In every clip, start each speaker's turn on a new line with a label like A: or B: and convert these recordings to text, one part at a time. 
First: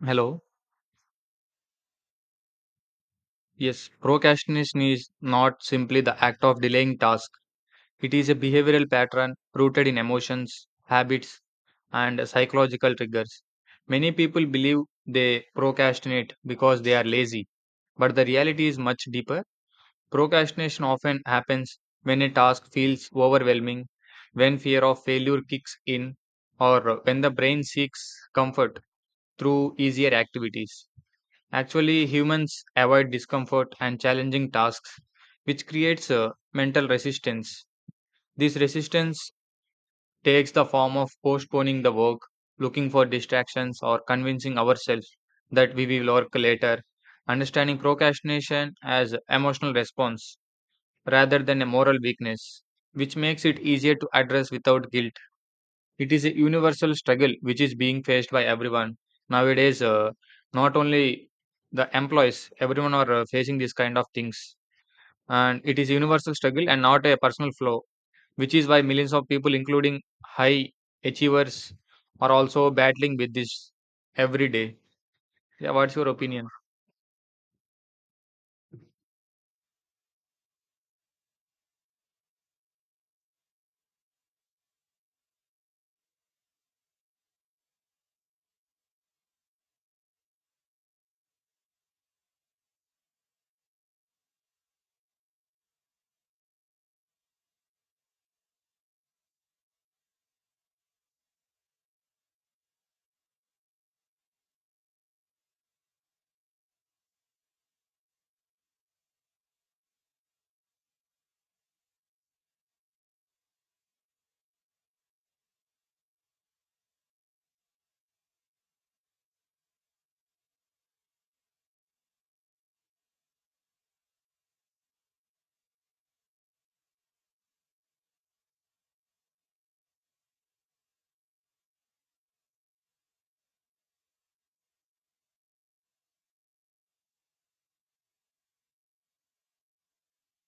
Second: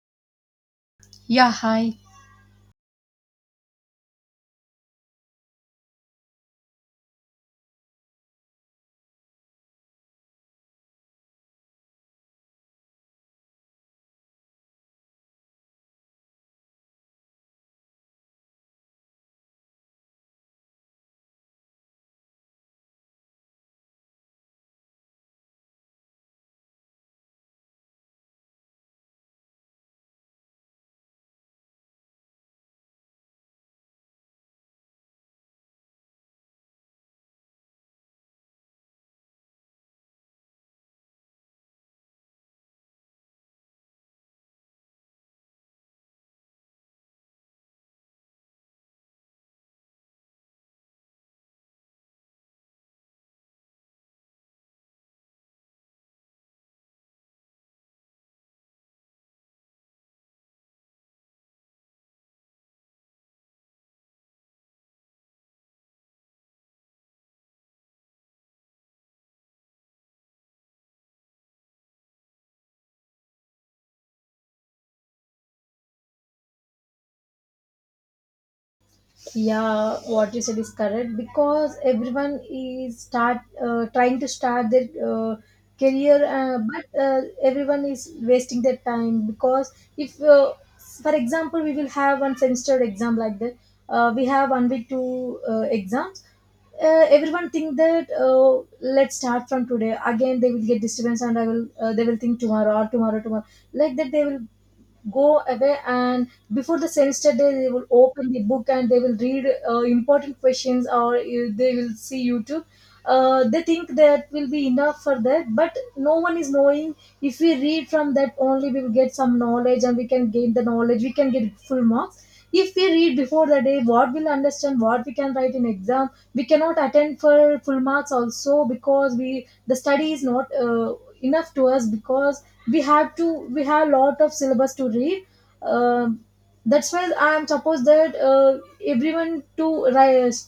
A: Hello.
B: Yeah, hi.
A: Yes, procrastination is not simply the act of delaying tasks. It is a behavioral pattern rooted in emotions, habits, and psychological triggers. Many people believe they procrastinate because they are lazy, but the reality is much deeper. Procrastination often happens when a task feels overwhelming, when fear of failure kicks in, or when the brain seeks comfort through easier activities. Actually, humans avoid discomfort and challenging tasks, which creates a mental resistance. This resistance takes the form of postponing the work, looking for distractions, or convincing ourselves that we will work later. Understanding procrastination as emotional response rather than a moral weakness, which makes it easier to address without guilt. It is a universal struggle which is being faced by everyone nowadays. Not only the employees, everyone are facing these kind of things, and it is a universal struggle and not a personal flaw. Which is why millions of people, including high achievers, are also battling with this every day. Yeah, what's your opinion?
B: Yeah, what you said is correct because everyone is start trying to start their career, but everyone is wasting their time because if, for example, we will have one semester exam like that, we have 1 week two exams. Everyone think that let's start from today. Again, they will get disturbance, and I will they will think tomorrow or tomorrow, like that. They will go away and before the semester day they will open the book and they will read important questions or they will see youtube, they think that will be enough for that, but no one is knowing. If we read from that only, we will get some knowledge and we can gain the knowledge, we can get full marks. If we read before the day, what we'll understand, what we can write in exam? We cannot attend for full marks also because we the study is not enough to us because we have to, we have a lot of syllabus to read. Um that's why I am suppose that everyone to rise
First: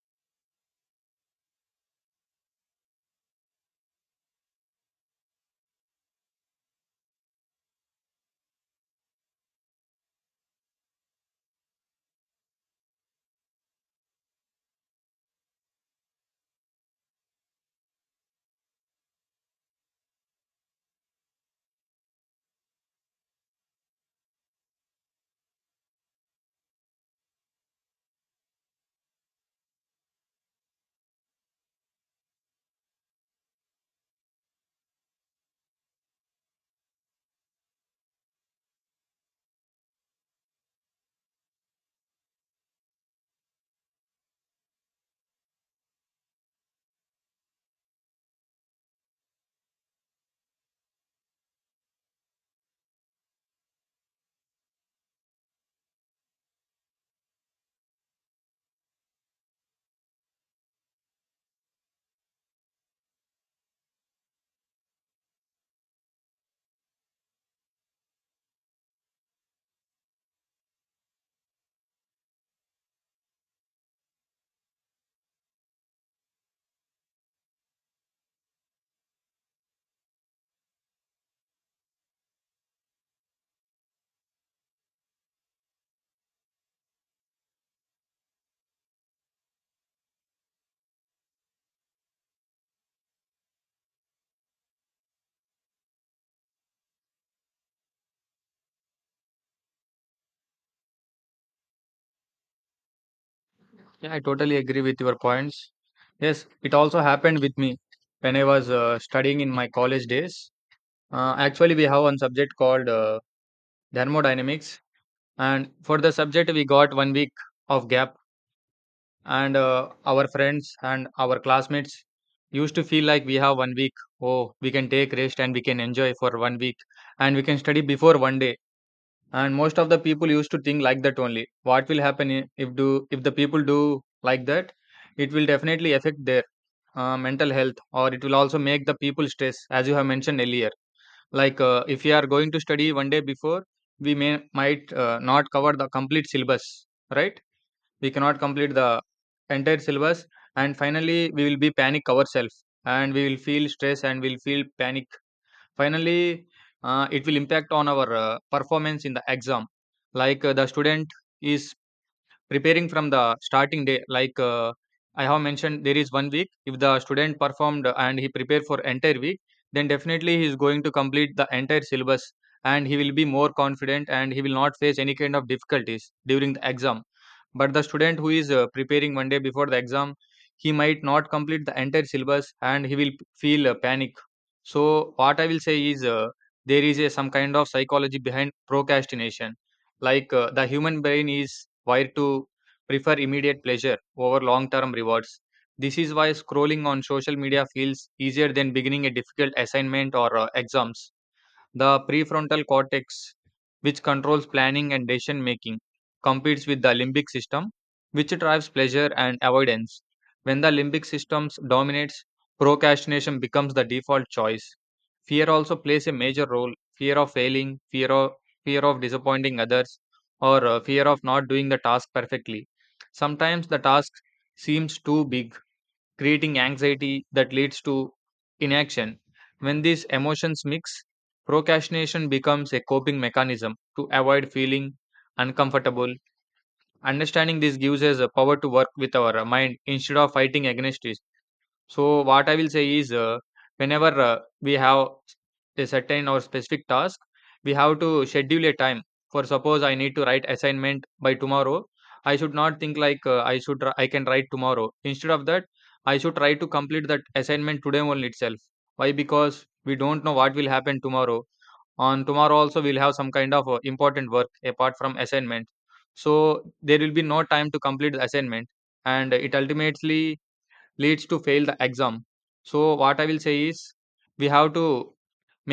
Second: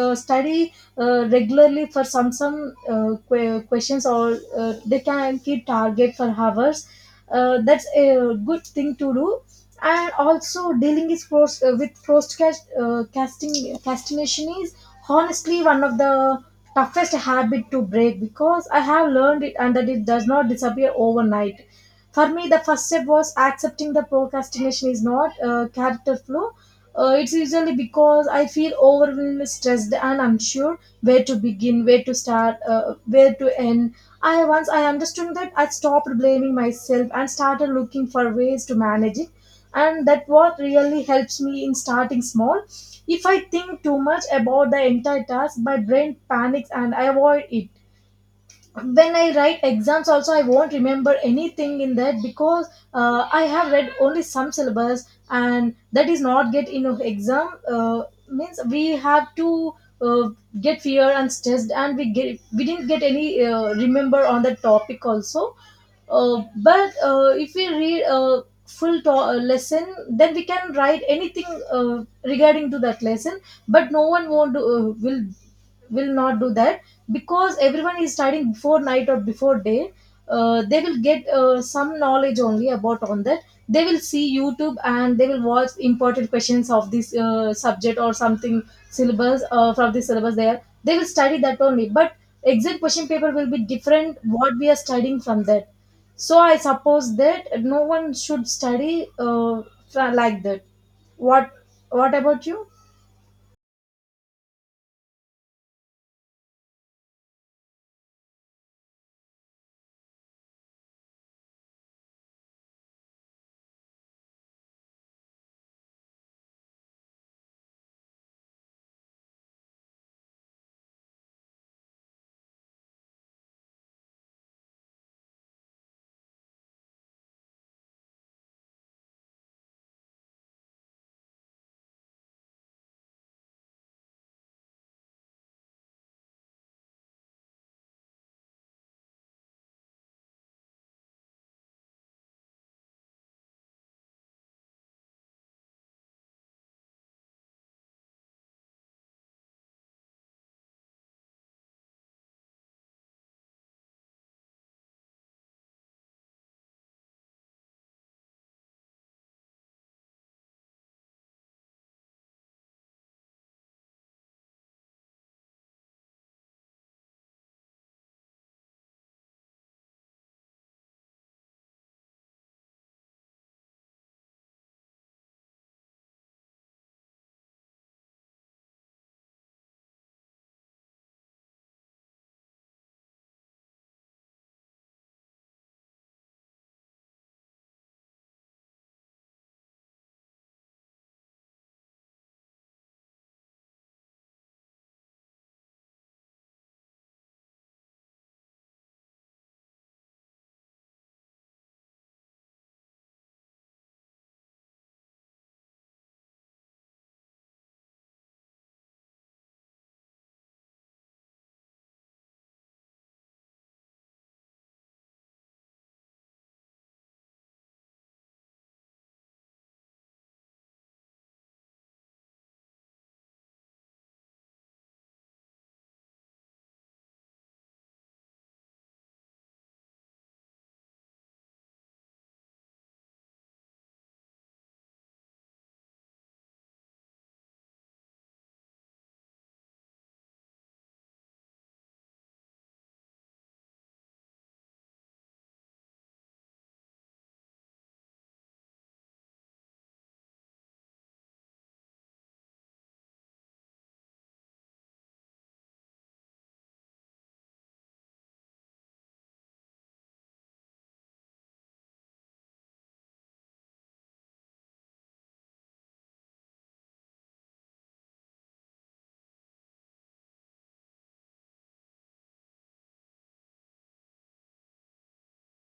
B: study regularly for some questions, or they can keep target for hours. That's a good thing to do. And also dealing is post, with postcast casting castination is honestly one of the toughest habit to break because I have learned it, and that it does not disappear overnight. For me the first step was accepting the procrastination is not a character flaw. It's usually because I feel overwhelmed, stressed, and unsure where to begin, where to start, where to end. I, once I understood that, I stopped blaming myself and started looking for ways to manage it, and that what really helps me in starting small. If I think too much about the entire task, my brain panics and I avoid it. When I write exams also, I won't remember anything in that because I have read only some syllabus and that is not get in of exam. Means we have to uh, get fear and stressed, and we get, we didn't get any remember on the topic also. But If we read a full lesson, then we can write anything uh, regarding to that lesson. But no one won't do, will not do that because everyone is studying before night or before day. They will get some knowledge only about on that. They will see youtube and they will watch important questions of this subject or something, syllabus, from the syllabus there they will study that only. But exit question paper will be different, what we are studying from that. So I suppose that no one should study like that. what what about you?
A: Yeah, I totally agree with your points. Yes, it also happened with me when I was studying in my college days. Actually, we have one subject called thermodynamics. And for the subject, we got 1 week of gap, and our friends and our classmates used to feel like, we have 1 week, oh, we can take rest and we can enjoy for 1 week, and we can study before 1 day. And most of the people used to think like that only. What will happen if do if the people do like that, it will definitely affect their mental health, or it will also make the people stress, as you have mentioned earlier. Like, if you are going to study 1 day before, we may might not cover the complete syllabus, right? We cannot complete the entire syllabus, and finally we will be panic ourselves, and we will feel stress and we'll feel panic. Finally, it will impact on our performance in the exam. Like, the student is preparing from the starting day. Like, I have mentioned, there is 1 week. If the student performed and he prepared for entire week, then definitely he is going to complete the entire syllabus, and he will be more confident, and he will not face any kind of difficulties during the exam. But the student who is preparing 1 day before the exam, he might not complete the entire syllabus, and he will feel panic. So what I will say is, there is a some kind of psychology behind procrastination. Like, the human brain is wired to prefer immediate pleasure over long term rewards. This is why scrolling on social media feels easier than beginning a difficult assignment or exams. The prefrontal cortex, which controls planning and decision making, competes with the limbic system, which drives pleasure and avoidance. When the limbic system dominates, procrastination becomes the default choice. Fear also plays a major role. Fear of failing, fear of disappointing others, or fear of not doing the task perfectly. Sometimes the task seems too big, creating anxiety that leads to inaction. When these emotions mix, procrastination becomes a coping mechanism to avoid feeling uncomfortable. Understanding this gives us the power to work with our mind instead of fighting against it. So what I will say is, whenever we have a certain or specific task, we have to schedule a time. For suppose, I need to write assignment by tomorrow. I should not think like, I should I can write tomorrow. Instead of that, I should try to complete that assignment today only itself. Why? Because we don't know what will happen tomorrow. On tomorrow also, we'll have some kind of important work apart from assignment. So there will be no time to complete the assignment, and it ultimately leads to fail the exam. So what I will say is, we have to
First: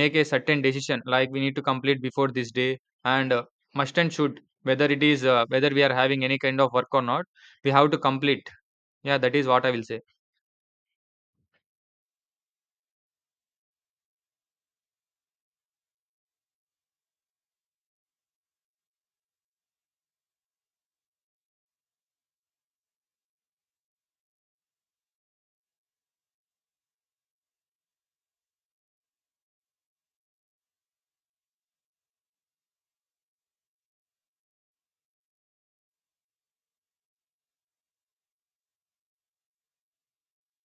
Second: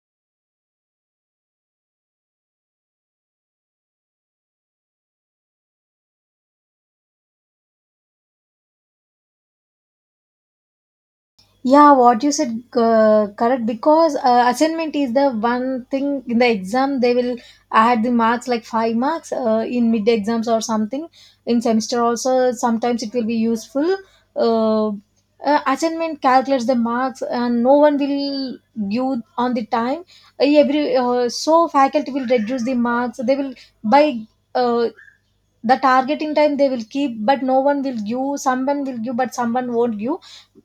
A: make a certain decision, like we need to complete before this day, and must and should, whether it is whether we are having any kind of work or not, we have to complete. Yeah, that is what I will say.
B: Yeah, what you said correct because assignment is the one thing in the exam. They will add the marks like 5 marks in mid exams or something. In semester also sometimes it will be useful. Uh, Assignment calculates the marks and no one will give on the time. Every so faculty will reduce the marks. They will by uh, the targeting time they will keep, but no one will give, someone will give but someone won't give.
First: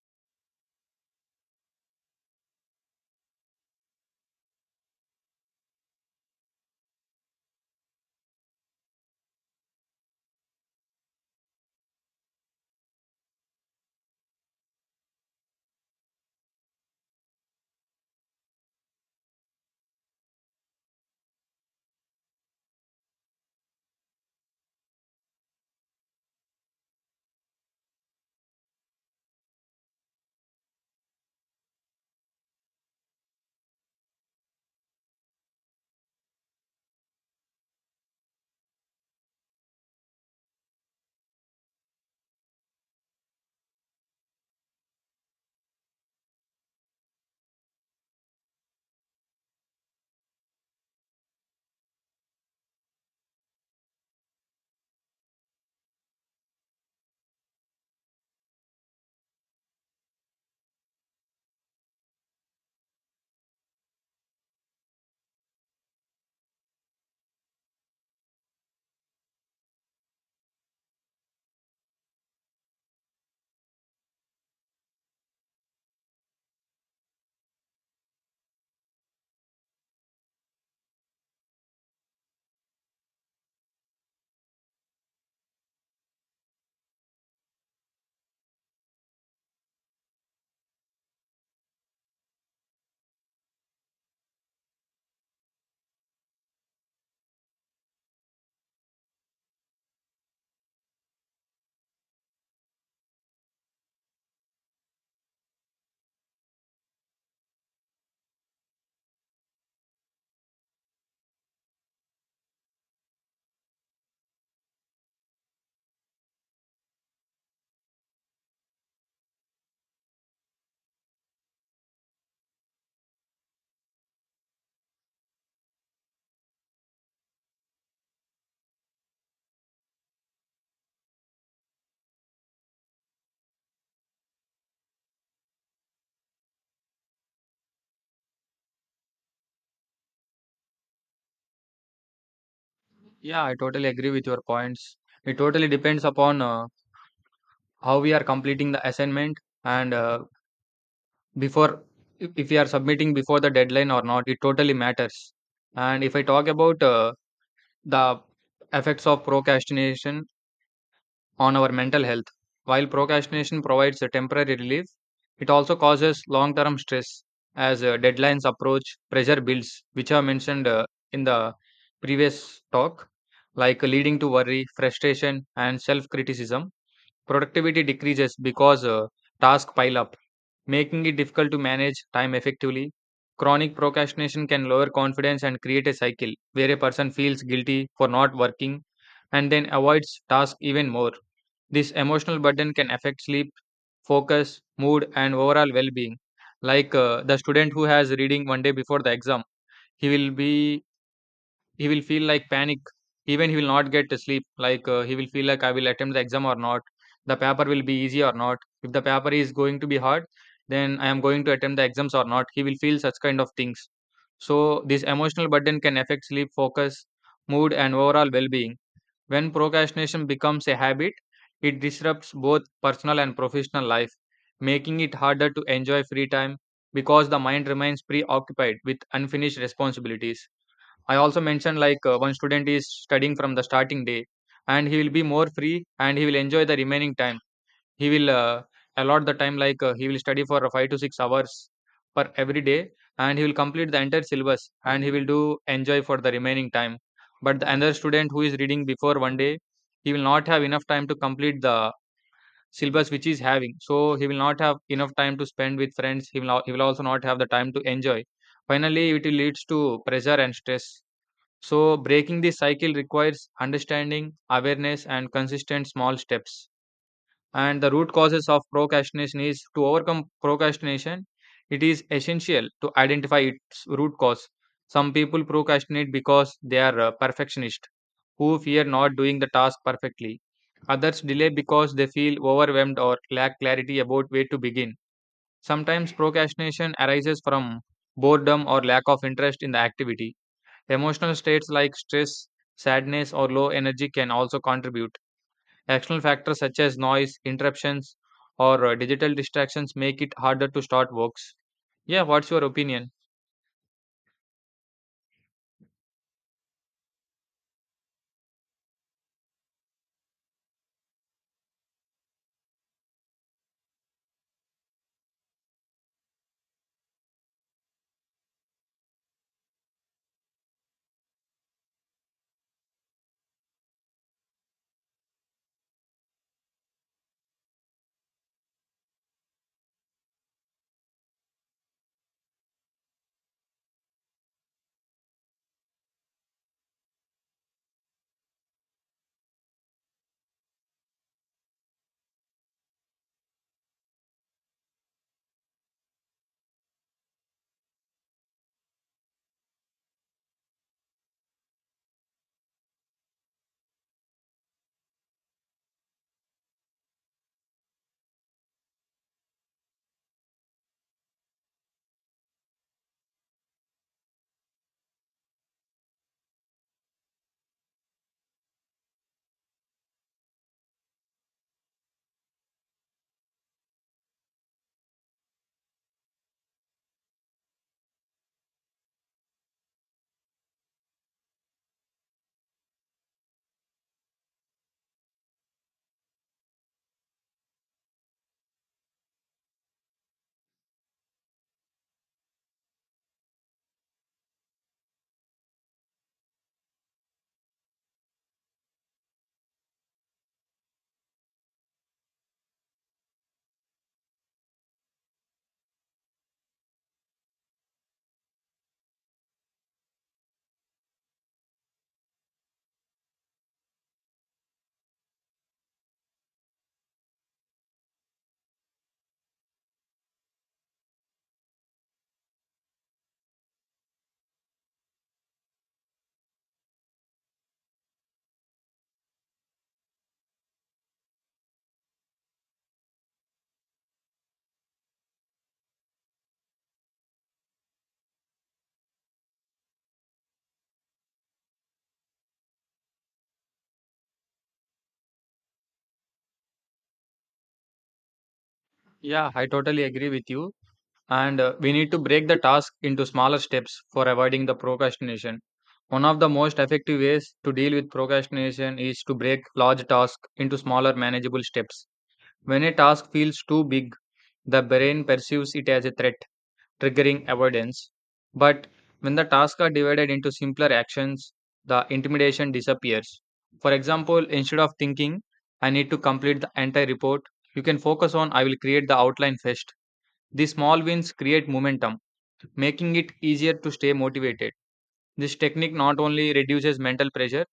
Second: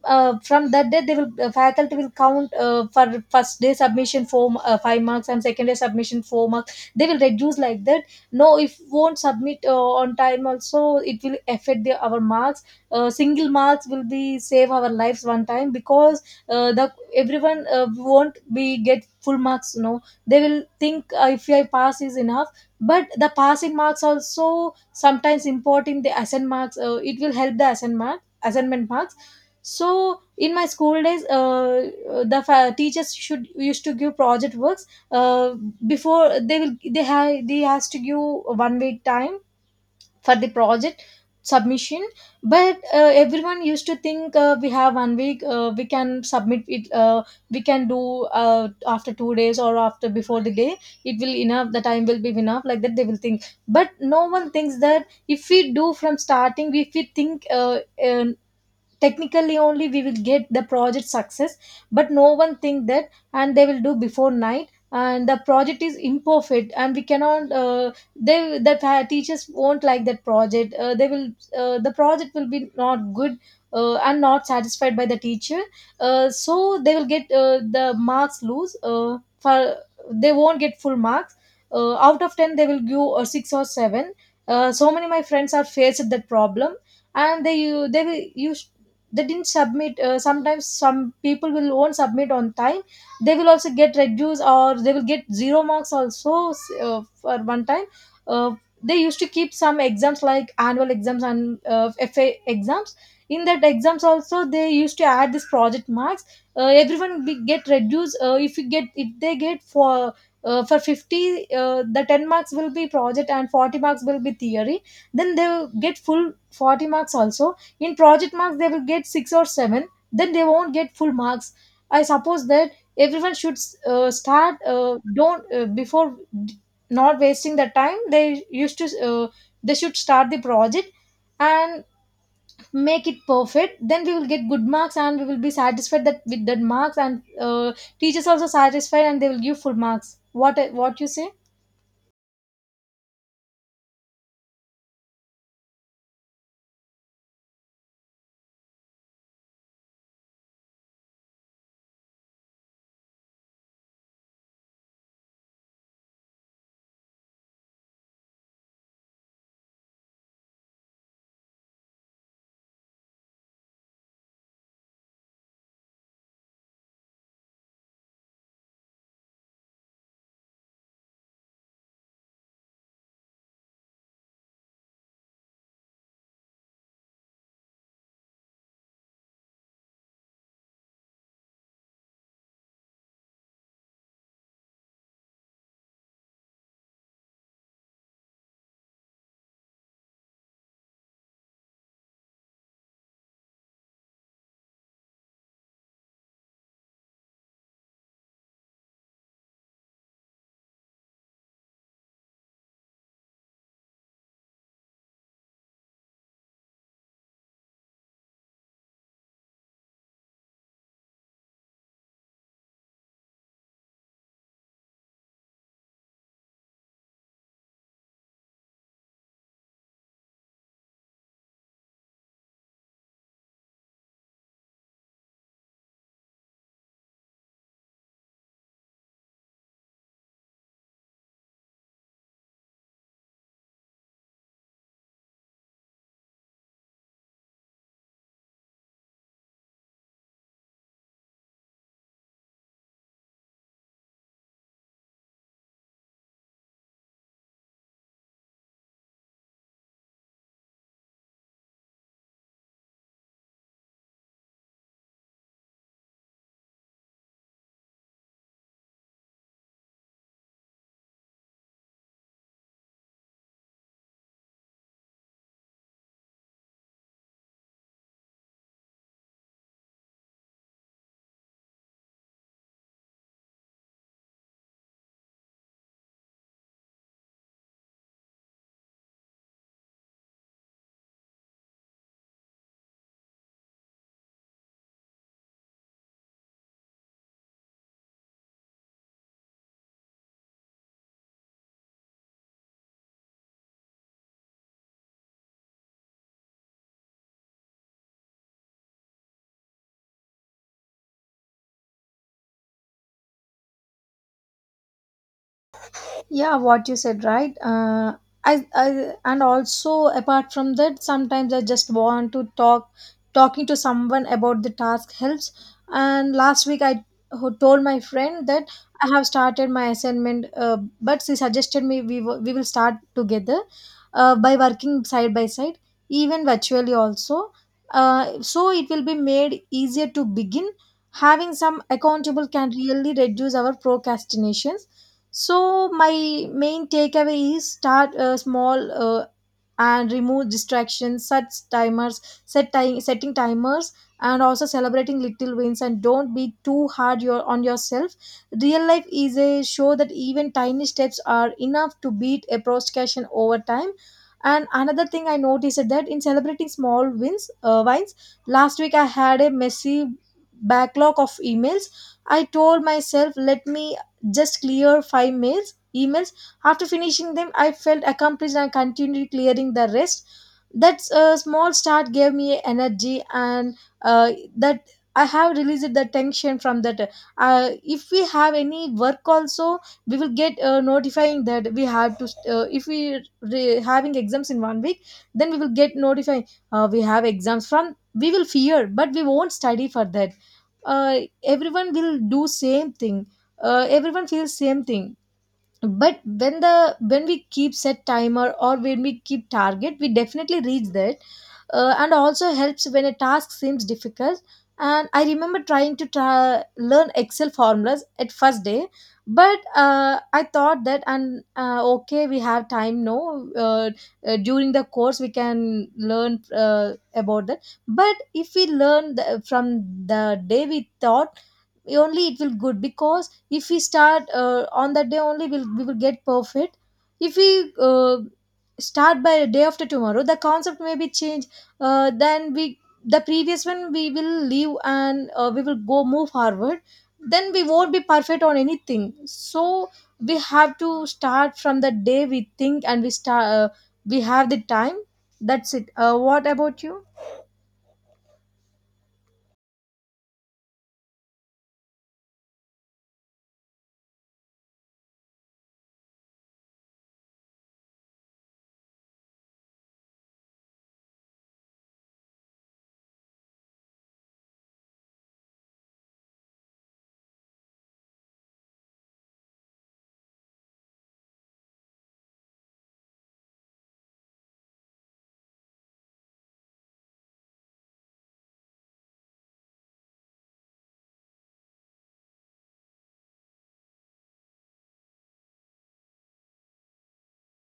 B: From that day they will, faculty will count for first day submission five marks, and second day submission 4 marks they will reduce like that. No, if won't submit on time also, it will affect our marks. Single marks will be save our lives one time because the everyone won't be get full marks, no. They will think if I pass is enough. But the passing marks also sometimes important, the assignment marks, it will help the assignment marks. So in my school days, teachers should used to give project works. Uh, before they will they have, they has to give 1 week time for the project submission. But everyone used to think we have 1 week, we can submit it, we can do after 2 days or after before the day, it will enough, the time will be enough, like that they will think. But no one thinks that if we do from starting, if we think uh, technically only, we will get the project success. But no one think that, and they will do before night, and the project is imperfect and we cannot, teachers won't like that project. The project will be not good and not satisfied by the teacher. So they will get the marks lose. For They won't get full marks. Out of 10 they will give a 6 or 7. So many my friends are faced that problem. And they will used they didn't submit. Sometimes some people will won't submit on time, they will also get reduced or they will get zero marks also, for one time. uh, they used to keep some exams like annual exams and fa exams. In that exams also, they used to add this project marks. Everyone get reduced if they get for, for 50, the 10 marks will be project and 40 marks will be theory. Then they'll get full 40 marks also. In project marks they will get 6 or 7, then they won't get full marks. I suppose that everyone should start, don't before d- not wasting the time they used to they should start the project and make it perfect, then we will get good marks and we will be satisfied that with that marks, and uh, teachers also satisfied and they will give full marks. What you say?
A: Yeah, I totally agree with your points. It totally depends upon how we are completing the assignment, and before, if we are submitting before the deadline or not, it totally matters. And if I talk about the effects of procrastination on our mental health. While procrastination provides a temporary relief, it also causes long term stress as deadlines approach, pressure builds, which are mentioned in the previous talk, like leading to worry, frustration, and self criticism. Productivity decreases because tasks pile up, making it difficult to manage time effectively. Chronic procrastination can lower confidence and create a cycle where a person feels guilty for not working and then avoids tasks even more. This emotional burden can affect sleep, focus, mood, and overall well being. Like, the student who has reading 1 day before the exam, he will be he will feel like panic. Even he will not get to sleep. Like, he will feel like, I will attempt the exam or not. The paper will be easy or not. If the paper is going to be hard, then I am going to attempt the exams or not. He will feel such kind of things. So this emotional burden can affect sleep, focus, mood, and overall well being. When procrastination becomes a habit, it disrupts both personal and professional life, making it harder to enjoy free time because the mind remains preoccupied with unfinished responsibilities. I also mentioned, like, one student is studying from the starting day, and he will be more free, and he will enjoy the remaining time. He will allot the time like, he will study for 5 to 6 hours per every day, and he will complete the entire syllabus, and he will do enjoy for the remaining time. But the another student who is reading before 1 day, he will not have enough time to complete the syllabus which he is having. So he will not have enough time to spend with friends. He will, he will also not have the time to enjoy. Finally, it will leads to pressure and stress. So, breaking this cycle requires understanding, awareness, and consistent small steps. And the root causes of procrastination is to overcome procrastination, it is essential to identify its root cause. Some people procrastinate because they are perfectionist, who fear not doing the task perfectly. Others delay because they feel overwhelmed or lack clarity about where to begin. Sometimes procrastination arises from boredom or lack of interest in the activity. Emotional states like stress, sadness, or low energy can also contribute. External factors such as noise, interruptions, or digital distractions make it harder to start works. Yeah, what's your opinion?
B: Yeah, what you said right. I and also, apart from that, sometimes I just want to talk, talking to someone about the task helps. And last week i told my friend that I have started my assignment, but she suggested me, we will start together by working side by side, even virtually also. So it will be made easier to begin. Having some accountable can really reduce our procrastination. So my main takeaway is start small, and remove distractions, such timers, setting timers, and also celebrating little wins, and don't be too hard on yourself. Real life is a show that even tiny steps are enough to beat a procrastination over time. And another thing I noticed is that in celebrating small wins, last week I had a messy backlog of emails. I told myself, let me just clear five mails emails. After finishing them, I felt accomplished and continued clearing the rest. That small start gave me energy, and uh, that I have released the tension from that. If we have any work also, we will get notifying that we have to, if we having exams in 1 week, then we will get notifying we have exams from, we will fear but we won't study for that. Everyone will do same thing, everyone feels same thing. But when the, when we keep set timer or when we keep target, we definitely reach that. And also helps when a task seems difficult. And I remember trying to learn excel formulas at first day. But I thought that, and okay we have time, no, during the course we can learn about that. But if we learn from the day we thought only, it will good because if we start on that day only, we will get perfect. If we start by a day after tomorrow, the concept may be changed, then we, the previous one we will leave, and we will go move forward, then we won't be perfect on anything. So we have to start from the day we think, and we start, we have the time. That's it. What about you?
A: Yeah, I totally agree with you. And we need to break the task into smaller steps for avoiding the procrastination. One of the most effective ways to deal with procrastination is to break large tasks into smaller manageable steps. When a task feels too big, the brain perceives it as a threat triggering avoidance. But when the tasks are divided into simpler actions, the intimidation disappears. For example, instead of thinking, I need to complete the entire report, you can focus on, I will create the outline first. These small wins create momentum, making it easier to stay motivated. This technique not only reduces mental pressure,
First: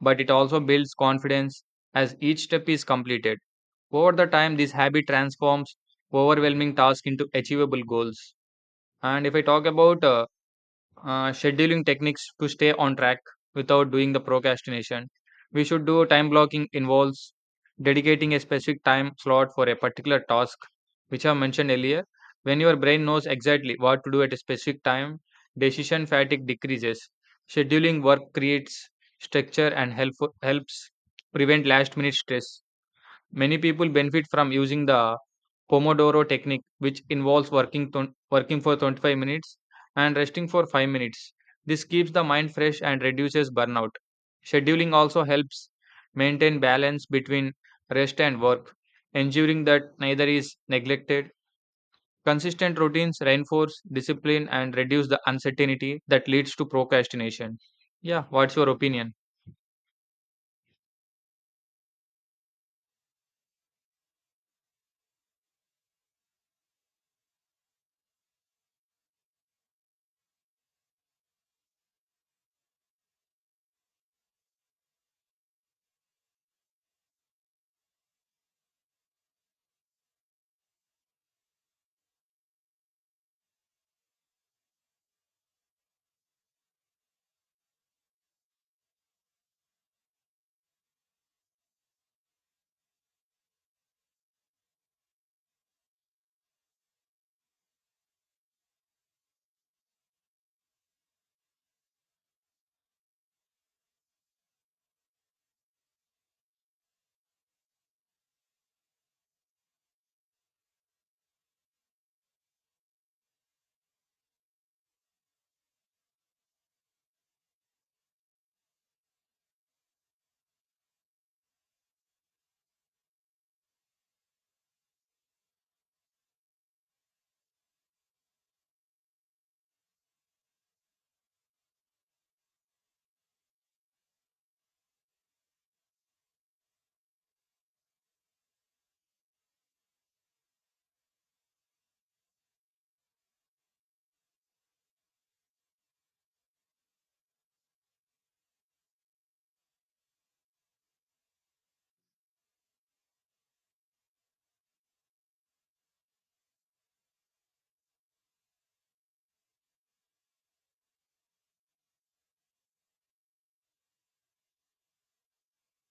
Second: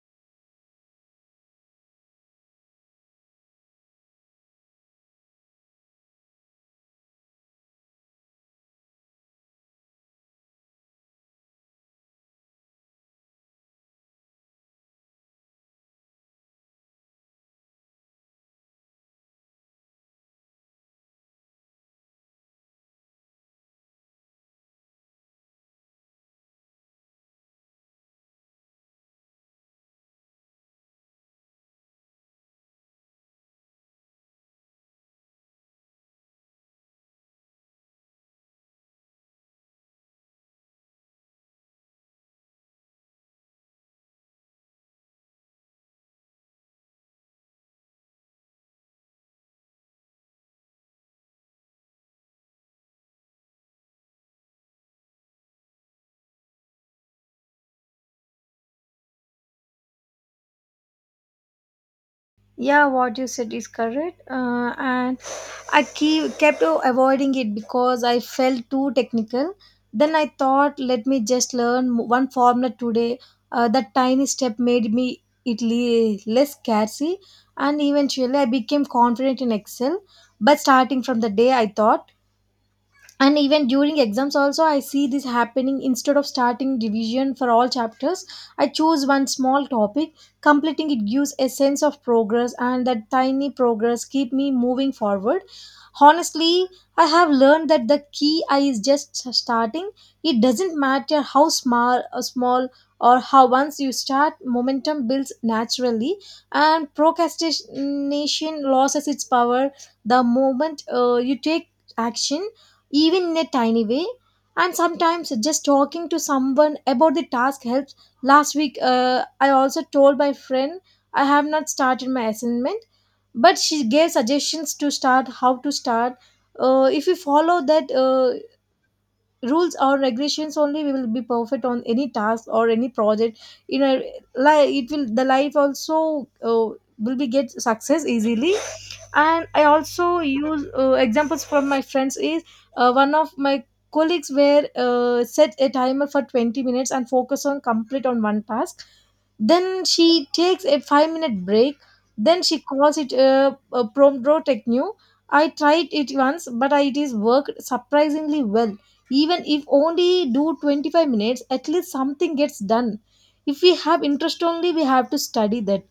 A: but it also builds confidence as each step is completed. Over the time, this habit transforms overwhelming tasks into achievable goals. And if I talk about scheduling techniques to stay on track without doing the procrastination. We should do time blocking. Involves dedicating a specific time slot for a particular task, which I mentioned earlier. When your brain knows exactly what to do at a specific time, decision fatigue decreases. Scheduling work creates structure and helps prevent last minute stress. Many people benefit from using the Pomodoro technique, which involves working for 25 minutes and resting for 5 minutes. This keeps the mind fresh and reduces burnout. Scheduling also helps maintain balance between rest and work, ensuring that neither is neglected. Consistent routines reinforce discipline and reduce the uncertainty that leads to procrastination. Yeah, what's your opinion?
B: Yeah, what you said is correct. And i kept avoiding it because I felt too technical. Then I thought, let me just learn one formula today. That tiny step made me, it less scary, and eventually I became confident in excel, but starting from the day I thought. And even during exams also, I see this happening. Instead of starting revision for all chapters, I choose one small topic. Completing it gives a sense of progress, and that tiny progress keep me moving forward. Honestly, I have learned that the key I is just starting. It doesn't Matter how small or small or how, once you start, momentum builds naturally and procrastination loses its power the moment you take action, even in a tiny way. And sometimes just talking to someone about the task helps. Last week, I also told my friend I have not started my assignment, but she gave suggestions to start, how to start. Uh, if we follow that, rules or regulations only, we will be perfect on any task or any project, you know like it will the life also will be get success easily. And I also use examples from my friends is, one of my colleagues were, set a timer for 20 minutes and focus on complete on one task. Then she takes a 5 minute break. Then she calls it a Promodoro technique. I tried it once, but it is worked surprisingly well. Even if only do 25 minutes, at least something gets done. If we have interest only, we have to study that.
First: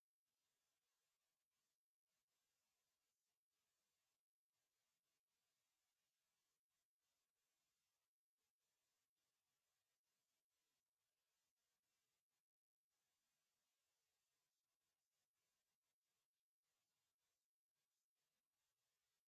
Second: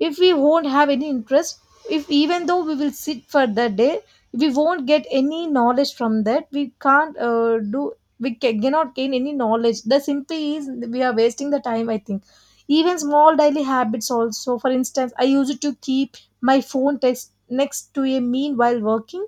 B: If we won't have any interest, if even though we will sit for the day, we won't get any knowledge from that. We can't do. We cannot gain any knowledge. The simply is we are wasting the time, I think. Even small daily habits also. For instance, I used to keep my phone text next to a meal while working.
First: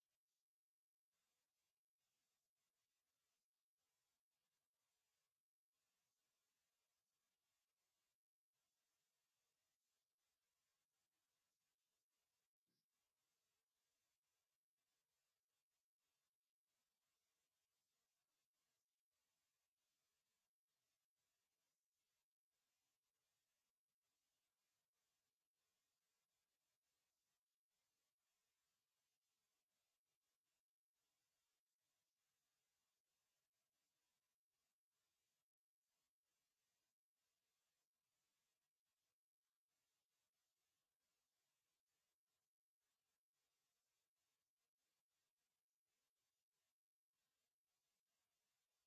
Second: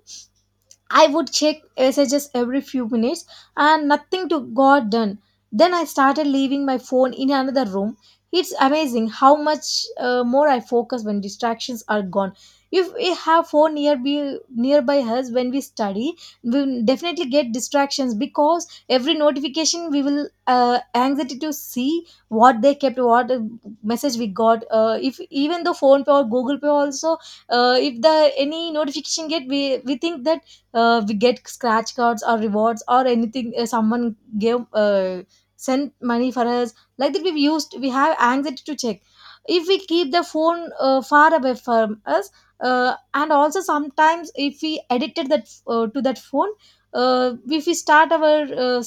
B: I would check messages every few minutes and nothing to got done. Then I started leaving my phone in another room. It's amazing how much more I focus when distractions are gone. If we have phone nearby us when we study, we will definitely get distractions, because every notification we will, anxiety to see what they kept, what, message we got. If even though phone pay or Google pay also, if the any notification get, we think that we get scratch cards or rewards or anything, someone gave, sent money for us, like that we've used, we have anxiety to check if we keep the phone far away from us. And also sometimes if we addicted that, to that phone, if we start our,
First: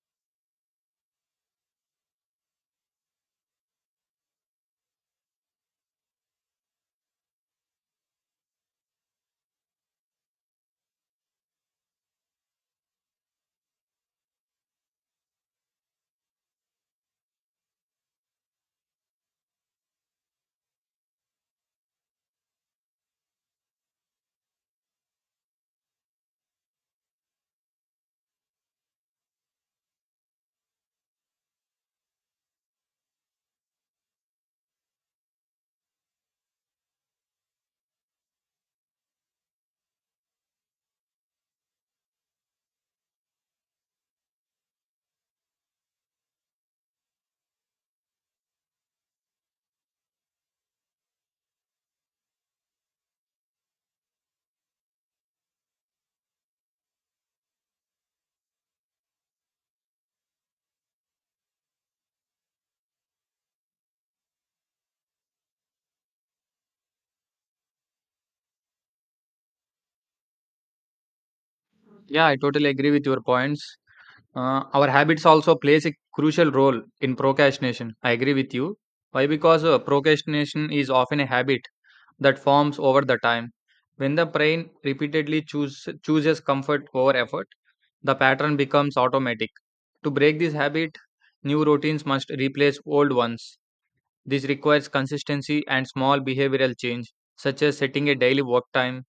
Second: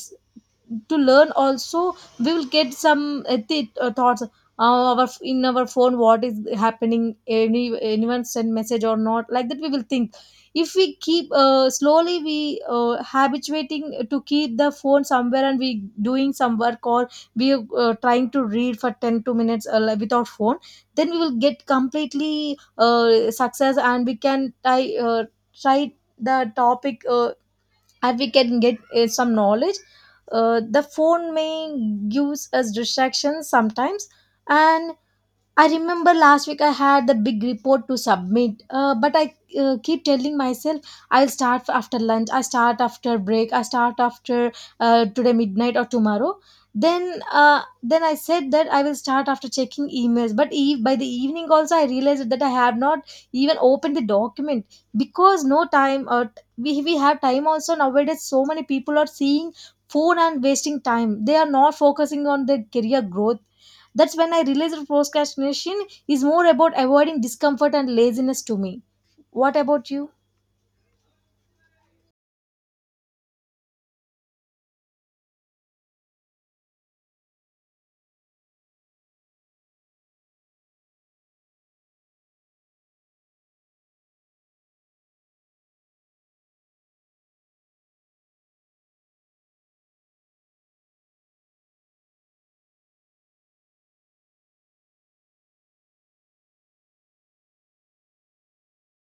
B: to learn also, we will get some, thoughts, our in our phone what is happening, any anyone send message or not, like that we will think. If we keep, slowly we, habituating to keep the phone somewhere and we doing some work, or we trying to read for 10 to minutes, like, without phone, then we will get completely success and we can try, try the topic, and we can get some knowledge. The phone may gives us distractions sometimes, and I remember last week I had the big report to submit, but I keep telling myself I'll start after lunch, I start after break, I start after, today midnight or tomorrow. Then I said that I will start after checking emails. But by the evening also, I realized that I have not even opened the document, because no time. Or we have time also nowadays. So many people are seeing phone and wasting time. They are not focusing on their career growth. That's when I realized procrastination is more about avoiding discomfort and laziness to me. What about you?
A: Yeah, I totally agree with your points. Our habits also plays a crucial role in procrastination. I agree with you. Why? Because procrastination is often a habit that forms over the time. When the brain repeatedly chooses comfort over effort, the pattern becomes automatic. To break this habit, new routines must replace old ones. This requires consistency and small behavioral change, such as setting a daily work time,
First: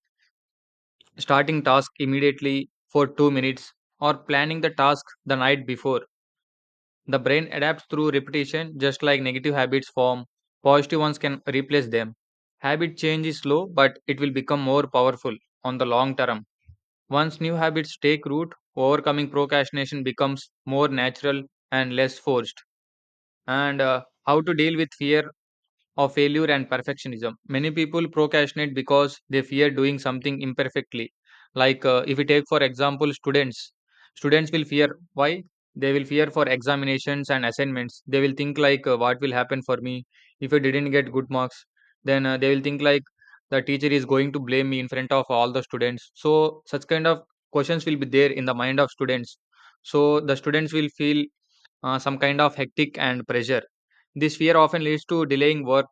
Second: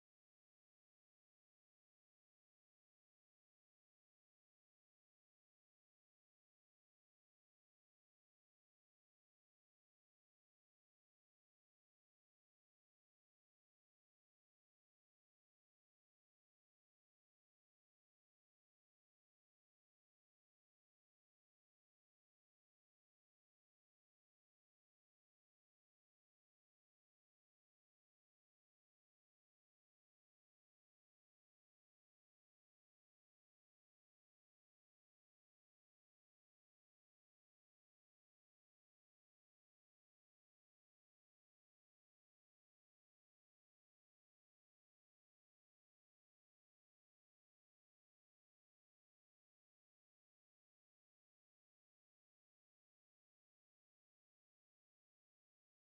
A: starting task immediately for 2 minutes, or planning the task the night before. The brain adapts through repetition. Just like negative habits form, positive ones can replace them. Habit change is slow, but it will become more powerful on the long term. Once new habits take root, overcoming procrastination becomes more natural and less forced. And How to deal with fear of failure and perfectionism? Many people procrastinate because they fear doing something imperfectly. If we take for example students, students will fear. Why? They will fear for examinations and assignments. They will think like, what will happen for me if I didn't get good marks? Then They will think like the teacher is going to blame me in front of all the students. So such kind of questions will be there in the mind of students. So the students will feel some kind of hectic and pressure. This fear often leads to delaying work,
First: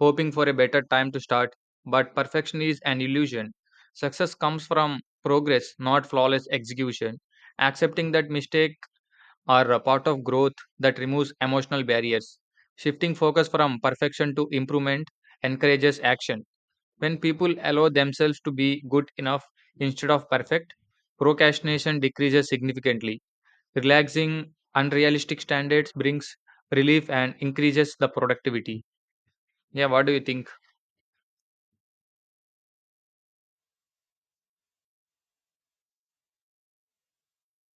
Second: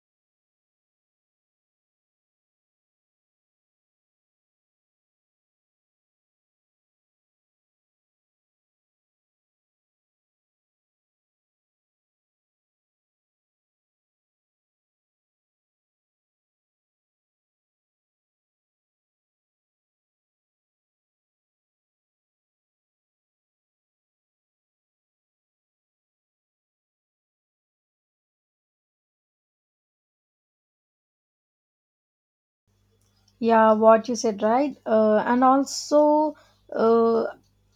A: hoping for a better time to start, but perfection is an illusion. Success comes from progress, not flawless execution. Accepting that mistakes are a part of growth, that removes emotional barriers. Shifting focus from perfection to improvement encourages action. When people allow themselves to be good enough instead of perfect, procrastination decreases significantly. Relaxing unrealistic standards brings relief and increases the productivity. Yeah, what do you think?
B: Yeah, what you said, right? And also, uh,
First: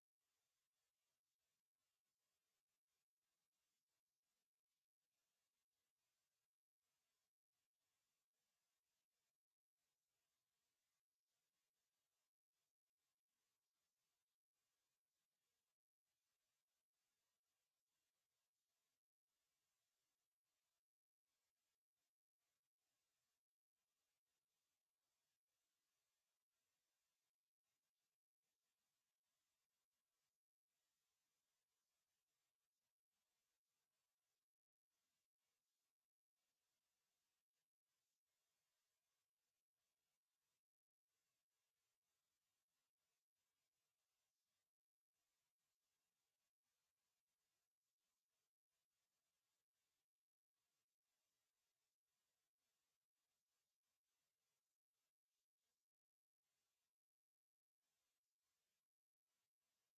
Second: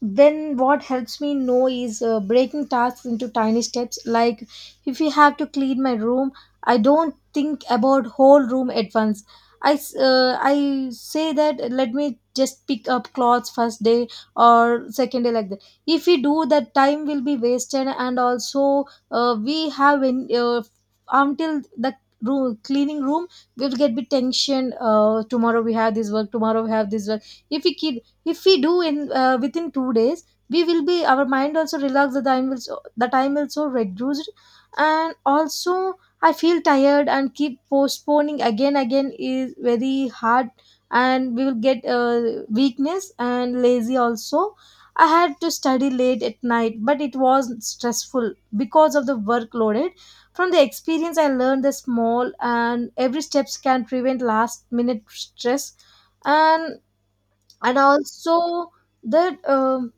B: then what helps me know is, breaking tasks into tiny steps. Like if you have to clean my room, I don't think about whole room at once. I say that let me just pick up clothes first day or second day, like that. If we do that, time will be wasted, and also, we have in, until the room cleaning room, we'll get bit tension, tomorrow we have this work, tomorrow we have this work. If we keep, if we do in, within 2 days, we will be our mind also relaxed, the time will so, the time will so reduced. And also, I feel tired and keep postponing again again is very hard, and we will get weakness and lazy also. I had to study late at night, but it was stressful because of the workload. From the experience, I learned the small and every steps can prevent last minute stress, and and also that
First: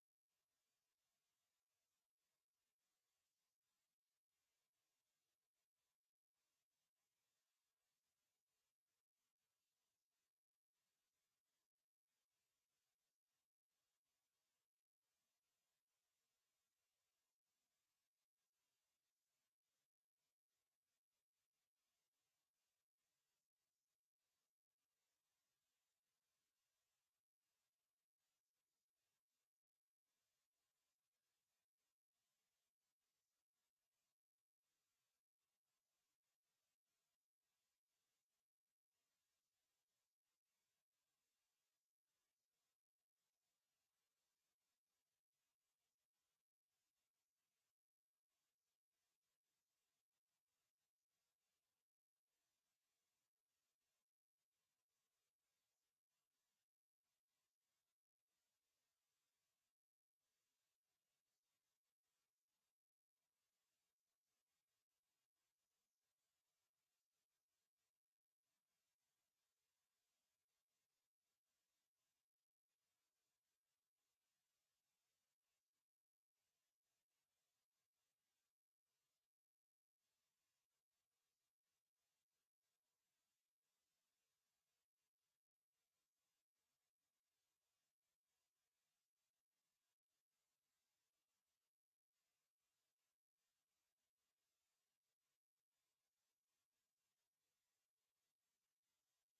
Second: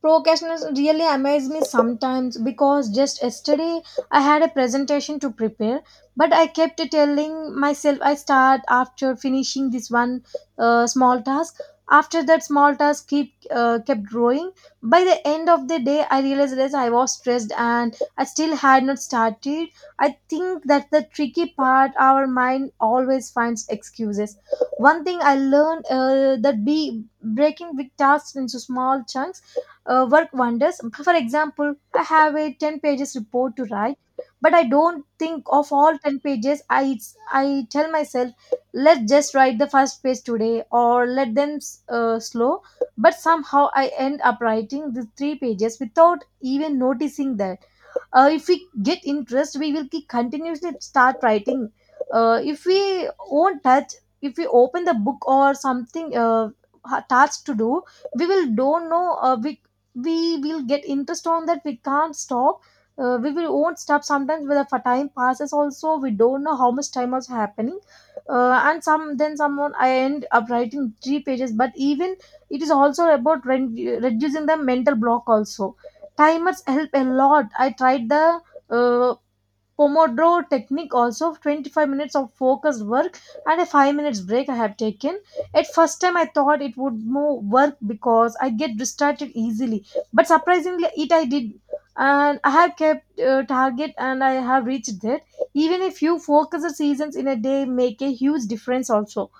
B: procrastination really amazes me sometimes, because just yesterday I had a presentation to prepare, but I kept telling myself I start after finishing this one, small task. After that small task keep kept growing. By the end of the day, I realized that I was stressed and I still had not started. I think that the tricky part. Our mind always finds excuses. One thing I learned, that be breaking big tasks into small chunks work wonders. For example, I have a 10 pages report to write, but I don't think of all 10 pages. I tell myself, let's just write the first page today, or let them, slow. But somehow I end up writing the three pages without even noticing that, if we get interest, we will keep continuously start writing. Uh, if we won't touch, if we open the book or something, task to do, we will don't know, we will get interest on that, we can't stop, we will won't stop sometimes, when the time passes also we don't know how much time was happening. Uh, and some then someone I end up writing three pages, but even it is also about reducing the mental block also. Timers help a lot. I tried the, uh, pomodoro technique also, 25 minutes of focused work and a 5 minutes break I have taken. At first time I thought it would more work because I get distracted easily, but surprisingly it I did, and I have kept target and I have reached that. Even a few focused seasons in a day make a huge difference also.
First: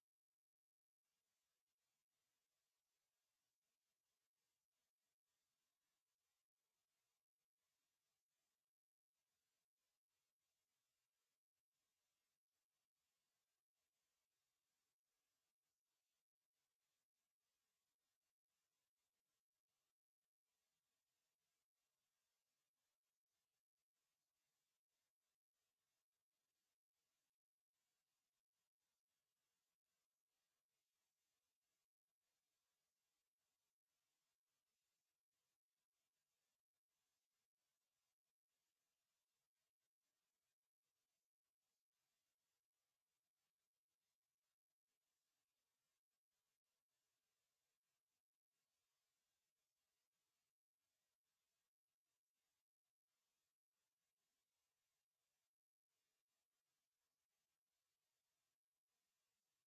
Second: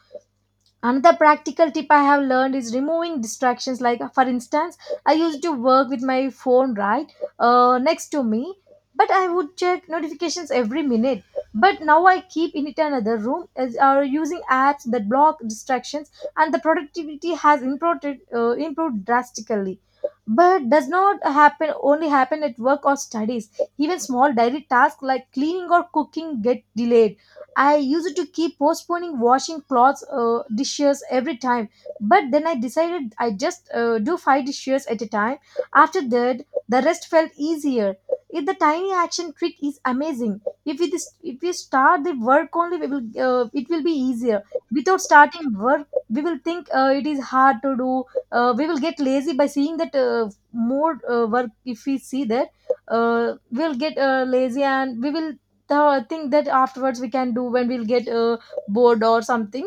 B: Another practical tip I have learned is removing distractions. Like, for instance, I used to work with my phone right, next to me, but I would check notifications every minute. But now I keep in it another room, as are using apps that block distractions, and the productivity has improved drastically. But does not happen only happen at work or studies. Even small daily tasks like cleaning or cooking get delayed. I used to keep postponing washing clothes, dishes every time. But then I decided I just do five dishes at a time. After that, the rest felt easier. If the tiny action trick is amazing. If we start the work only, we will, it will be easier. Without starting work, we will think it is hard to do. We will get lazy by seeing that more work. If we see that, we'll get lazy and we will the thing that afterwards we can do when we'll get, bored or something.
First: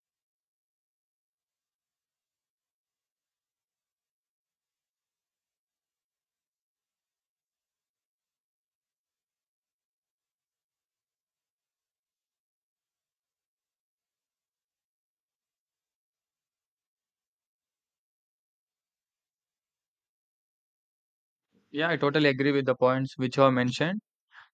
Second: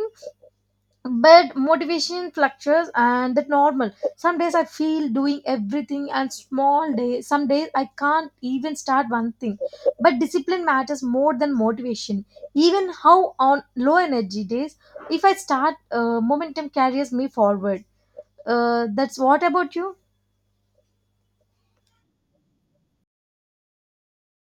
B: But motivation fluctuates and that normal. Some days I feel doing everything and small days, some days I can't even start one thing. But discipline matters more than motivation. Even how on low energy days, if I start, momentum carries me forward. Uh, that's what about you.
A: Yeah, I totally agree with the points which you have mentioned.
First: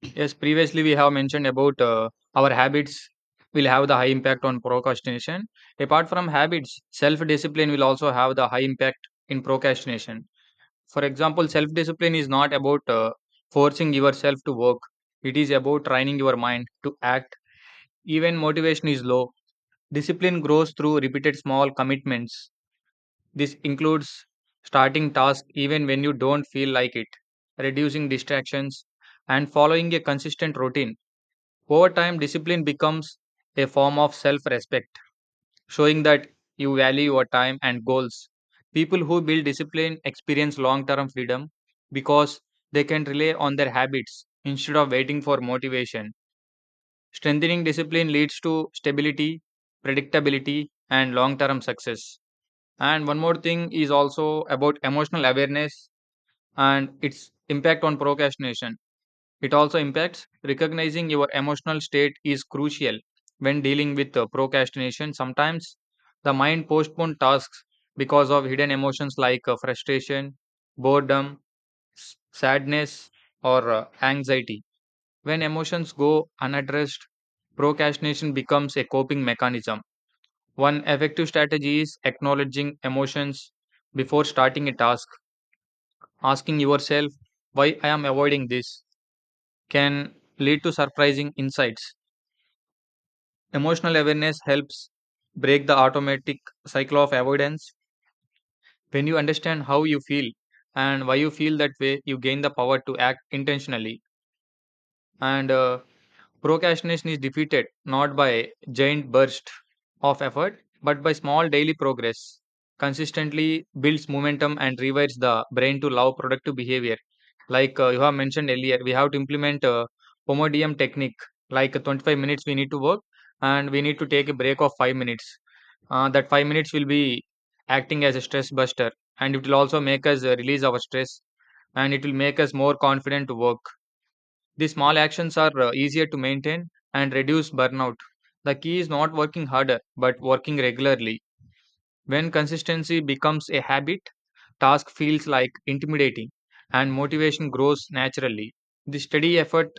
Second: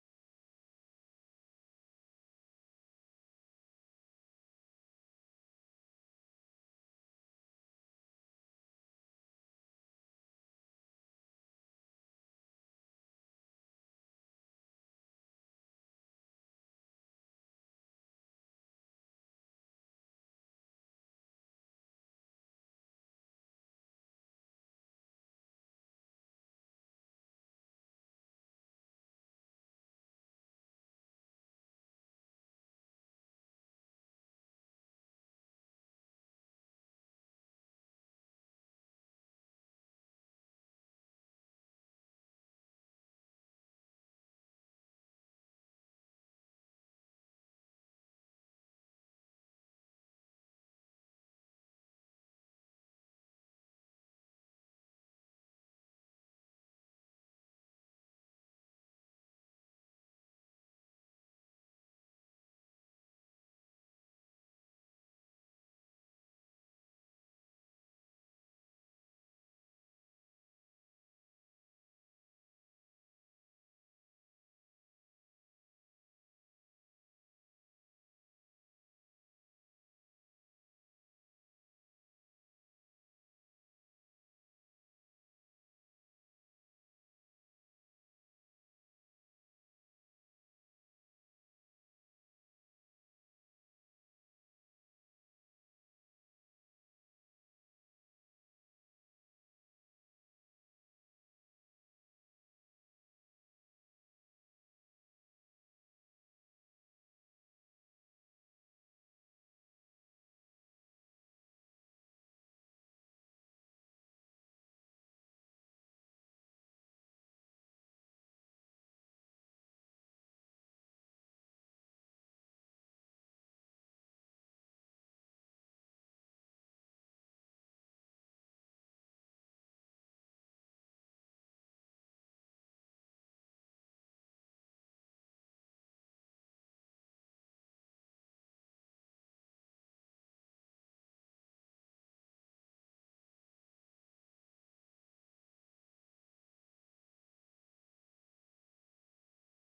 A: Yes, previously we have mentioned about our habits will have the high impact on procrastination. Apart from habits, self discipline will also have the high impact in procrastination. For example, self discipline is not about forcing yourself to work, it is about training your mind to act. Even motivation is low, discipline grows through repeated small commitments. This includes starting tasks even when you don't feel like it, reducing distractions, and following a consistent routine. Over time, discipline becomes a form of self respect, showing that you value your time and goals. People who build discipline experience long term freedom, because they can rely on their habits instead of waiting for motivation. Strengthening discipline leads to stability, predictability, and long term success. And one more thing is also about emotional awareness and its impact on procrastination. It also impacts. Recognizing your emotional state is crucial when dealing with procrastination. Sometimes the mind postpones tasks because of hidden emotions like, frustration, boredom, sadness, or anxiety. When emotions go unaddressed, procrastination becomes a coping mechanism. One effective strategy is acknowledging emotions before starting a task. Asking yourself, why I am avoiding this, can lead to surprising insights. Emotional awareness helps break the automatic cycle of avoidance. When you understand how you feel and why you feel that way, you gain the power to act intentionally. And Procrastination is defeated not by a giant burst of effort, but by small daily progress. Consistently builds momentum and rewires the brain to love productive behavior. You have mentioned earlier, we have to implement a Pomodoro technique. 25 minutes we need to work, and we need to take a break of 5 minutes. That 5 minutes will be acting as a stress buster, and it will also make us release our stress, and it will make us more confident to work. These small actions are easier to maintain and reduce burnout. The key is not working harder, but working regularly. When consistency becomes a habit, task feels like intimidating and motivation grows naturally. The steady effort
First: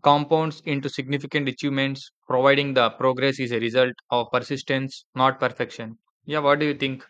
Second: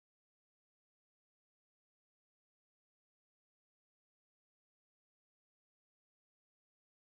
A: compounds into significant achievements, providing the progress is a result of persistence, not perfection. Yeah, what do you think?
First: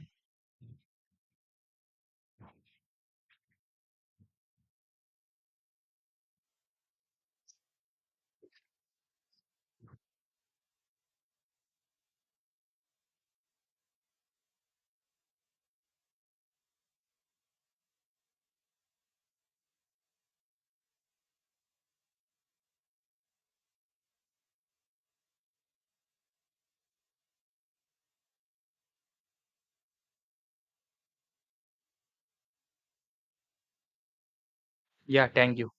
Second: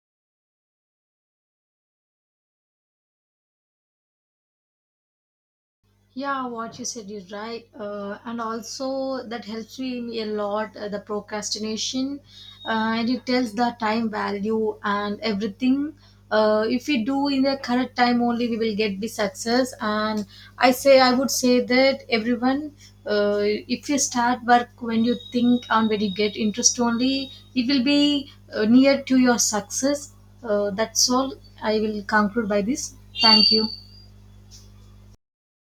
B: Yeah, what you said is right. And also, that helps me a lot, the procrastination, and it tells the time value and everything. If we do in the correct time only, we will get the success. And I would say that everyone, if you start work when you think and when you get interest only, it will be near to your success. That's all. I will conclude by this. Thank you.
A: Yeah, thank you.